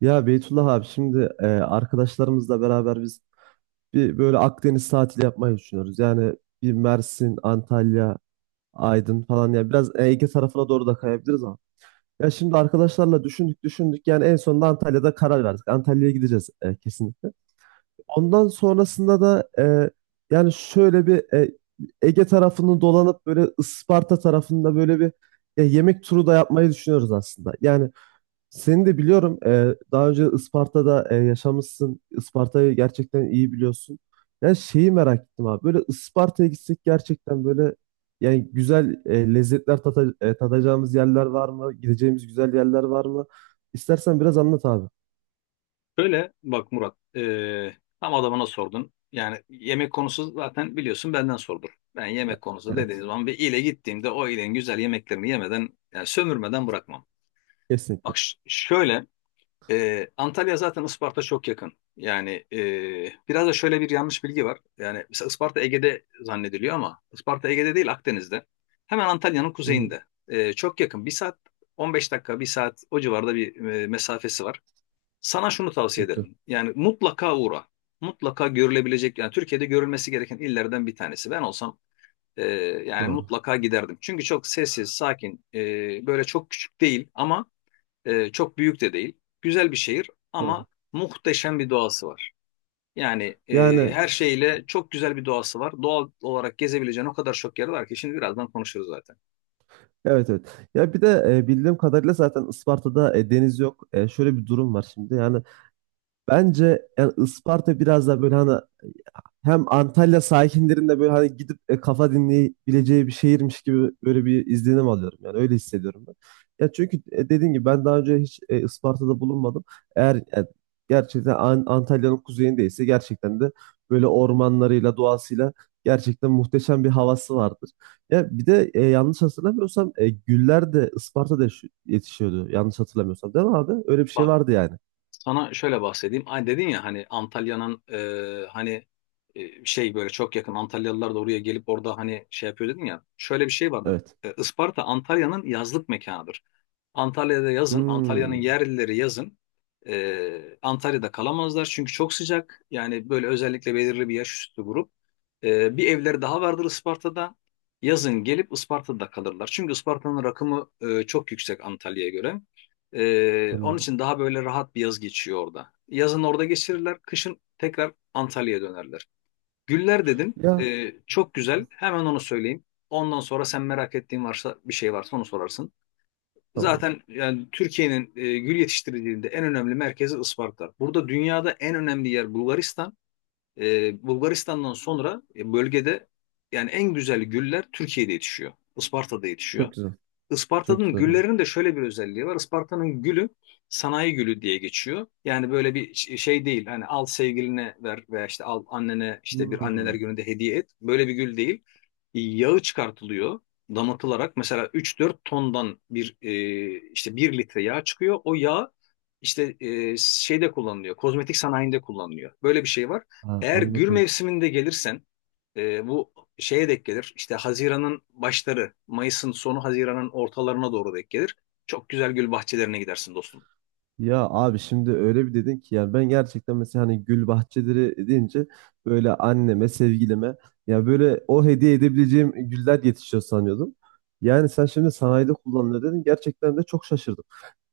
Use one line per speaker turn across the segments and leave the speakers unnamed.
Ya Beytullah abi şimdi arkadaşlarımızla beraber biz bir böyle Akdeniz tatili yapmayı düşünüyoruz. Yani bir Mersin, Antalya, Aydın falan ya biraz Ege tarafına doğru da kayabiliriz ama. Ya şimdi arkadaşlarla düşündük yani en sonunda Antalya'da karar verdik. Antalya'ya gideceğiz kesinlikle. Ondan sonrasında da yani şöyle bir Ege tarafını dolanıp böyle Isparta tarafında böyle bir yemek turu da yapmayı düşünüyoruz aslında. Yani seni de biliyorum. Daha önce Isparta'da yaşamışsın. Isparta'yı gerçekten iyi biliyorsun. Yani şeyi merak ettim abi. Böyle Isparta'ya gitsek gerçekten böyle yani güzel lezzetler tadacağımız yerler var mı? Gideceğimiz güzel yerler var mı? İstersen biraz anlat abi.
Şöyle bak Murat, tam adamına sordun. Yani yemek konusu zaten biliyorsun benden sordur. Ben yemek konusu dediğiniz
Evet.
zaman bir ile gittiğimde o ilenin güzel yemeklerini yemeden, yani sömürmeden bırakmam.
Kesinlikle.
Bak şöyle, Antalya zaten Isparta çok yakın. Yani biraz da şöyle bir yanlış bilgi var. Yani mesela Isparta Ege'de zannediliyor ama Isparta Ege'de değil Akdeniz'de. Hemen Antalya'nın
Hı,
kuzeyinde. Çok yakın. Bir saat 15 dakika, bir saat o civarda bir mesafesi var. Sana şunu tavsiye
çok güzel.
ederim. Yani mutlaka uğra. Mutlaka görülebilecek yani Türkiye'de görülmesi gereken illerden bir tanesi. Ben olsam e, yani
Doğru.
mutlaka giderdim. Çünkü çok sessiz, sakin, böyle çok küçük değil ama çok büyük de değil. Güzel bir şehir ama
Doğru.
muhteşem bir doğası var. Yani
Yani,
her şeyle çok güzel bir doğası var. Doğal olarak gezebileceğin o kadar çok yer var ki şimdi birazdan konuşuruz zaten.
evet, evet. Ya bir de bildiğim kadarıyla zaten Isparta'da deniz yok. E, şöyle bir durum var şimdi. Yani bence yani Isparta biraz da böyle hani hem Antalya sakinlerin böyle hani gidip kafa dinleyebileceği bir şehirmiş gibi böyle bir izlenim alıyorum. Yani öyle hissediyorum ben. Ya çünkü dediğim gibi ben daha önce hiç Isparta'da bulunmadım. Eğer gerçekten Antalya'nın kuzeyindeyse gerçekten de böyle ormanlarıyla, doğasıyla gerçekten muhteşem bir havası vardır. Ya bir de yanlış hatırlamıyorsam güller de Isparta'da yetişiyordu. Yanlış hatırlamıyorsam değil mi abi? Öyle bir şey
Bak,
vardı yani.
sana şöyle bahsedeyim. Ay dedin ya hani Antalya'nın hani şey böyle çok yakın Antalyalılar da oraya gelip orada hani şey yapıyor dedin ya. Şöyle bir şey vardır.
Evet.
Isparta Antalya'nın yazlık mekanıdır. Antalya'da yazın, Antalya'nın
Hmm,
yerlileri yazın. Antalya'da kalamazlar çünkü çok sıcak. Yani böyle özellikle belirli bir yaş üstü grup. Bir evleri daha vardır Isparta'da. Yazın gelip Isparta'da kalırlar. Çünkü Isparta'nın rakımı çok yüksek Antalya'ya göre. Onun
anladım.
için daha böyle rahat bir yaz geçiyor orada. Yazın orada geçirirler, kışın tekrar Antalya'ya dönerler. Güller dedin.
Ya,
Çok güzel. Hemen onu söyleyeyim. Ondan sonra sen merak ettiğin varsa bir şey varsa onu sorarsın.
tamam.
Zaten yani Türkiye'nin gül yetiştiriciliğinde en önemli merkezi Isparta. Burada dünyada en önemli yer Bulgaristan. Bulgaristan'dan sonra bölgede yani en güzel güller Türkiye'de yetişiyor. Isparta'da yetişiyor.
Çok güzel. Çok
Isparta'nın
güzel abi.
güllerinin de şöyle bir özelliği var. Isparta'nın gülü sanayi gülü diye geçiyor. Yani böyle bir şey değil. Hani al sevgiline ver veya işte al annene işte bir anneler
Hmm.
gününde hediye et. Böyle bir gül değil. Yağı çıkartılıyor damatılarak. Mesela 3-4 tondan bir işte bir litre yağ çıkıyor. O yağ işte şeyde kullanılıyor. Kozmetik sanayinde kullanılıyor. Böyle bir şey var.
Ha,
Eğer gül
anladım.
mevsiminde gelirsen bu şeye denk gelir. İşte Haziran'ın başları, Mayıs'ın sonu, Haziran'ın ortalarına doğru denk gelir. Çok güzel gül bahçelerine gidersin dostum.
Ya abi şimdi öyle bir dedin ki yani ben gerçekten mesela hani gül bahçeleri deyince böyle anneme, sevgilime ya böyle o hediye edebileceğim güller yetişiyor sanıyordum. Yani sen şimdi sanayide kullanılıyor dedin. Gerçekten de çok şaşırdım.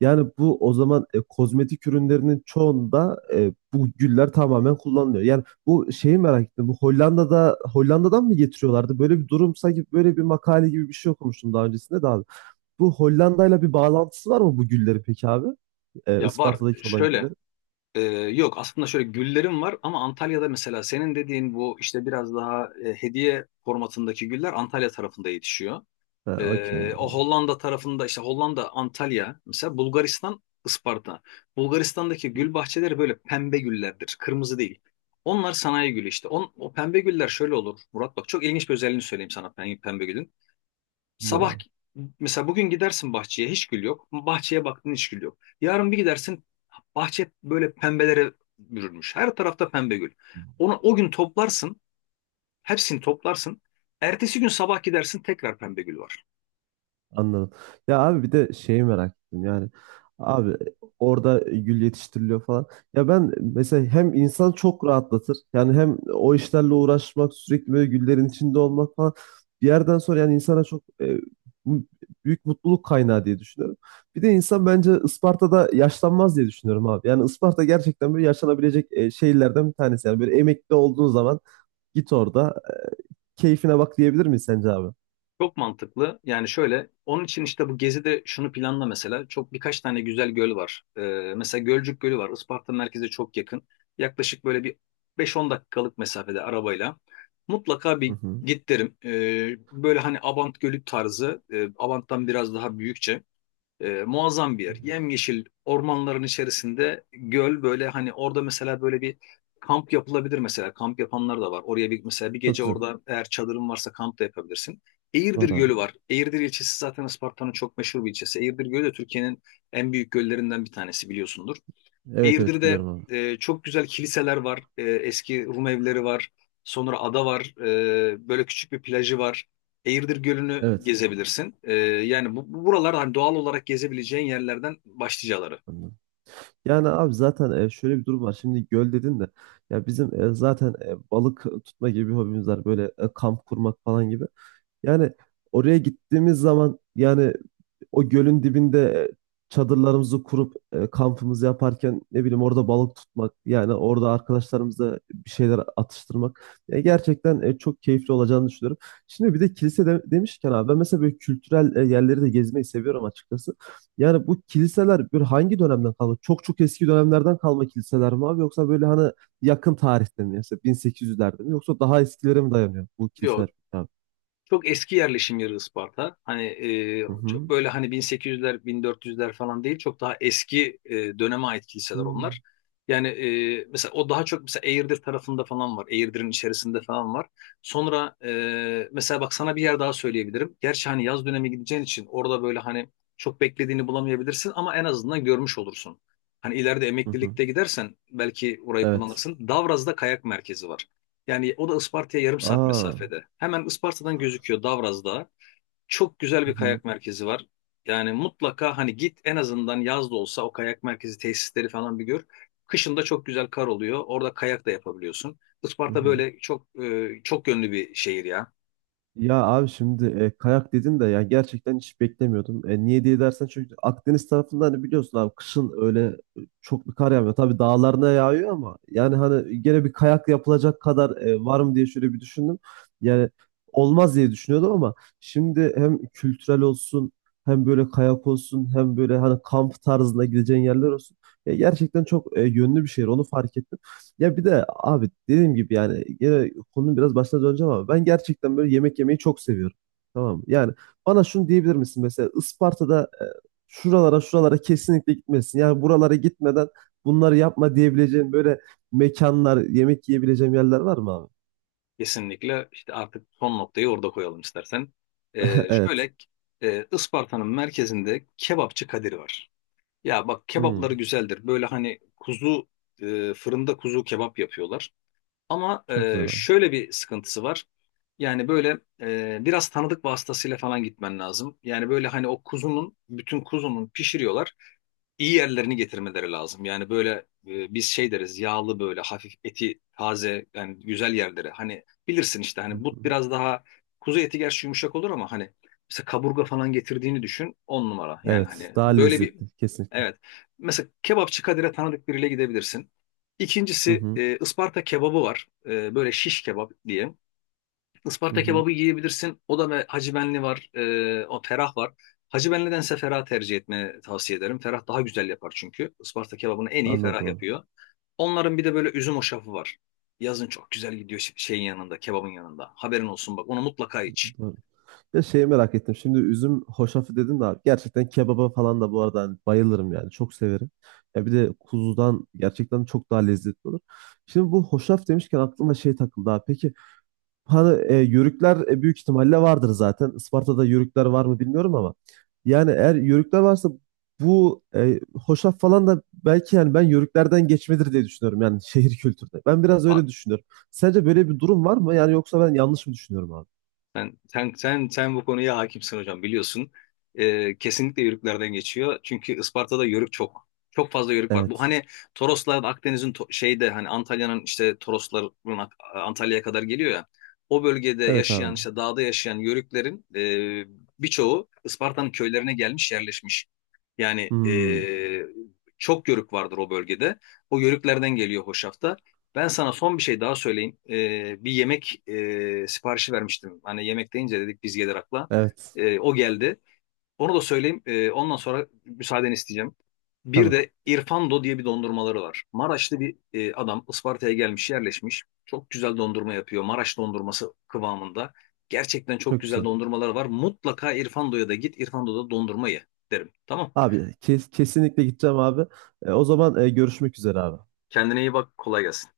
Yani bu o zaman kozmetik ürünlerinin çoğunda bu güller tamamen kullanılıyor. Yani bu şeyi merak ettim. Bu Hollanda'da Hollanda'dan mı getiriyorlardı? Böyle bir durum sanki böyle bir makale gibi bir şey okumuştum daha öncesinde de abi. Bu Hollanda'yla bir bağlantısı var mı bu güllerin peki abi?
Ya var
Isparta'daki olan
şöyle
güllerin.
yok aslında şöyle güllerim var ama Antalya'da mesela senin dediğin bu işte biraz daha hediye formatındaki güller Antalya tarafında yetişiyor.
Ha, okey.
O Hollanda tarafında işte Hollanda, Antalya, mesela Bulgaristan, Isparta. Bulgaristan'daki gül bahçeleri böyle pembe güllerdir, kırmızı değil. Onlar sanayi gülü işte. O pembe güller şöyle olur Murat, bak çok ilginç bir özelliğini söyleyeyim sana pembe, pembe gülün. Sabah
Bilmiyorum.
mesela bugün gidersin bahçeye hiç gül yok. Bahçeye baktın hiç gül yok. Yarın bir gidersin bahçe böyle pembelere bürünmüş. Her tarafta pembe gül. Onu o gün toplarsın, hepsini toplarsın. Ertesi gün sabah gidersin tekrar pembe gül var.
Anladım. Ya abi bir de şeyi merak ettim yani. Abi orada gül yetiştiriliyor falan. Ya ben mesela hem insan çok rahatlatır. Yani hem o işlerle uğraşmak, sürekli böyle güllerin içinde olmak falan. Bir yerden sonra yani insana çok bu- büyük mutluluk kaynağı diye düşünüyorum. Bir de insan bence Isparta'da yaşlanmaz diye düşünüyorum abi. Yani Isparta gerçekten böyle yaşanabilecek şehirlerden bir tanesi. Yani böyle emekli olduğun zaman git orada keyfine bak diyebilir miyiz sence abi?
Çok mantıklı. Yani şöyle, onun için işte bu gezide şunu planla mesela. Çok birkaç tane güzel göl var. Mesela Gölcük Gölü var. Isparta merkeze çok yakın. Yaklaşık böyle bir 5-10 dakikalık mesafede arabayla. Mutlaka
Hı
bir
hı.
git derim. Böyle hani Abant Gölü tarzı, Abant'tan biraz daha büyükçe. Muazzam bir
Hı
yer.
hı.
Yemyeşil ormanların içerisinde göl böyle hani orada mesela böyle bir kamp yapılabilir mesela. Kamp yapanlar da var. Oraya bir mesela bir
Çok
gece
güzel.
orada eğer çadırın varsa kamp da yapabilirsin. Eğirdir
Var
Gölü
abi.
var. Eğirdir ilçesi zaten Isparta'nın çok meşhur bir ilçesi. Eğirdir Gölü de Türkiye'nin en büyük göllerinden bir tanesi biliyorsundur.
Evet, evet
Eğirdir'de
biliyorum abi.
çok güzel kiliseler var. Eski Rum evleri var. Sonra ada var. Böyle küçük bir plajı var. Eğirdir Gölü'nü
Evet.
gezebilirsin. Yani bu buralar hani doğal olarak gezebileceğin yerlerden başlıcaları.
Anladım. Yani abi zaten şöyle bir durum var. Şimdi göl dedin de ya bizim balık tutma gibi bir hobimiz var. Böyle kamp kurmak falan gibi. Yani oraya gittiğimiz zaman yani o gölün dibinde e, çadırlarımızı kurup kampımızı yaparken ne bileyim orada balık tutmak yani orada arkadaşlarımızla bir şeyler atıştırmak. Gerçekten çok keyifli olacağını düşünüyorum. Şimdi bir de kilise demişken abi ben mesela böyle kültürel yerleri de gezmeyi seviyorum açıkçası. Yani bu kiliseler böyle hangi dönemden kalma? Çok çok eski dönemlerden kalma kiliseler mi abi yoksa böyle hani yakın tarihte mi? Mesela 1800'lerde mi yoksa daha eskilere mi dayanıyor bu kiliseler
Yok.
abi?
Çok eski yerleşim yeri Isparta. Hani
Hı
çok
hı.
böyle hani 1800'ler, 1400'ler falan değil. Çok daha eski döneme ait kiliseler
Hı
onlar. Yani mesela o daha çok mesela Eğirdir tarafında falan var. Eğirdir'in içerisinde falan var. Sonra mesela bak sana bir yer daha söyleyebilirim. Gerçi hani yaz dönemi gideceğin için orada böyle hani çok beklediğini bulamayabilirsin ama en azından görmüş olursun. Hani ileride
hı. Hı.
emeklilikte gidersen belki orayı
Evet.
kullanırsın. Davraz'da kayak merkezi var. Yani o da Isparta'ya yarım saat
Aa.
mesafede. Hemen Isparta'dan gözüküyor Davraz Dağı. Çok güzel
Hı
bir
hı,
kayak merkezi var. Yani mutlaka hani git en azından yaz da olsa o kayak merkezi tesisleri falan bir gör. Kışın da çok güzel kar oluyor. Orada kayak da yapabiliyorsun.
hı
Isparta
hı.
böyle çok çok yönlü bir şehir ya.
Ya abi şimdi kayak dedin de ya gerçekten hiç beklemiyordum. E, niye diye dersen çünkü Akdeniz tarafında hani biliyorsun abi kışın öyle çok bir kar yağmıyor. Tabii dağlarına yağıyor ama yani hani gene bir kayak yapılacak kadar var mı diye şöyle bir düşündüm. Yani olmaz diye düşünüyordum ama şimdi hem kültürel olsun hem böyle kayak olsun hem böyle hani kamp tarzında gideceğin yerler olsun. E, gerçekten çok yönlü bir şehir onu fark ettim. Ya bir de abi dediğim gibi yani gene konunun biraz başına döneceğim ama ben gerçekten böyle yemek yemeyi çok seviyorum. Tamam mı? Yani bana şunu diyebilir misin mesela Isparta'da şuralara şuralara kesinlikle gitmesin. Yani buralara gitmeden bunları yapma diyebileceğim böyle mekanlar, yemek yiyebileceğim yerler var mı abi?
Kesinlikle işte artık son noktayı orada koyalım istersen. E,
Evet.
şöyle e, Isparta'nın merkezinde kebapçı Kadir var. Ya bak kebapları
Hmm,
güzeldir. Böyle hani kuzu fırında kuzu kebap yapıyorlar. Ama
çok güzel abi.
şöyle bir sıkıntısı var. Yani böyle biraz tanıdık vasıtasıyla falan gitmen lazım. Yani böyle hani o kuzunun, bütün kuzunun pişiriyorlar. İyi yerlerini getirmeleri lazım. Yani böyle biz şey deriz yağlı böyle hafif eti taze yani güzel yerleri. Hani bilirsin işte
Hı
hani
hı.
but biraz daha kuzu eti gerçi yumuşak olur ama hani mesela kaburga falan getirdiğini düşün on numara. Yani
Evet,
hani
daha
böyle bir
lezzetli kesinlikle.
evet. Mesela kebapçı Kadir'e tanıdık biriyle gidebilirsin.
Hı
İkincisi
hı,
Isparta kebabı var. Böyle şiş kebap diye.
hı
Isparta
hı.
kebabı yiyebilirsin. O da ve Hacı Benli var. O Ferah var. Hacı Benli'dense Ferah tercih etmeni tavsiye ederim. Ferah daha güzel yapar çünkü. Isparta kebabını en iyi Ferah
Anladım abi.
yapıyor. Onların bir de böyle üzüm hoşafı var. Yazın çok güzel gidiyor şeyin yanında, kebabın yanında. Haberin olsun bak onu mutlaka iç.
Doğru. Ya şeyi merak ettim. Şimdi üzüm hoşafı dedin de abi. Gerçekten kebaba falan da bu arada hani bayılırım yani. Çok severim. Ya bir de kuzudan gerçekten çok daha lezzetli olur. Şimdi bu hoşaf demişken aklıma şey takıldı abi. Peki hani yörükler büyük ihtimalle vardır zaten. Isparta'da yörükler var mı bilmiyorum ama. Yani eğer yörükler varsa bu hoşaf falan da belki yani ben yörüklerden geçmedir diye düşünüyorum. Yani şehir kültürde. Ben biraz
Bak,
öyle düşünüyorum. Sence böyle bir durum var mı? Yani yoksa ben yanlış mı düşünüyorum abi?
sen bu konuya hakimsin hocam biliyorsun. Kesinlikle yörüklerden geçiyor. Çünkü Isparta'da yörük çok. Çok fazla yörük var. Bu
Evet.
hani Toroslar Akdeniz'in şeyde hani Antalya'nın işte Torosların Antalya'ya kadar geliyor ya. O bölgede
Evet
yaşayan
abi.
işte dağda yaşayan yörüklerin birçoğu Isparta'nın köylerine gelmiş yerleşmiş. Yani
Hmm,
çok yörük vardır o bölgede. O yörüklerden geliyor hoşafta. Ben sana son bir şey daha söyleyeyim. Bir yemek siparişi vermiştim. Hani yemek deyince dedik biz gelir akla.
evet.
O geldi. Onu da söyleyeyim. Ondan sonra müsaadeni isteyeceğim. Bir
Tamam.
de İrfando diye bir dondurmaları var. Maraşlı bir adam Isparta'ya gelmiş, yerleşmiş. Çok güzel dondurma yapıyor. Maraş dondurması kıvamında. Gerçekten çok
Çok
güzel
güzel.
dondurmaları var. Mutlaka İrfando'ya da git. İrfando'da dondurma ye derim. Tamam.
Abi kesinlikle gideceğim abi. E, o zaman görüşmek üzere abi.
Kendine iyi bak. Kolay gelsin.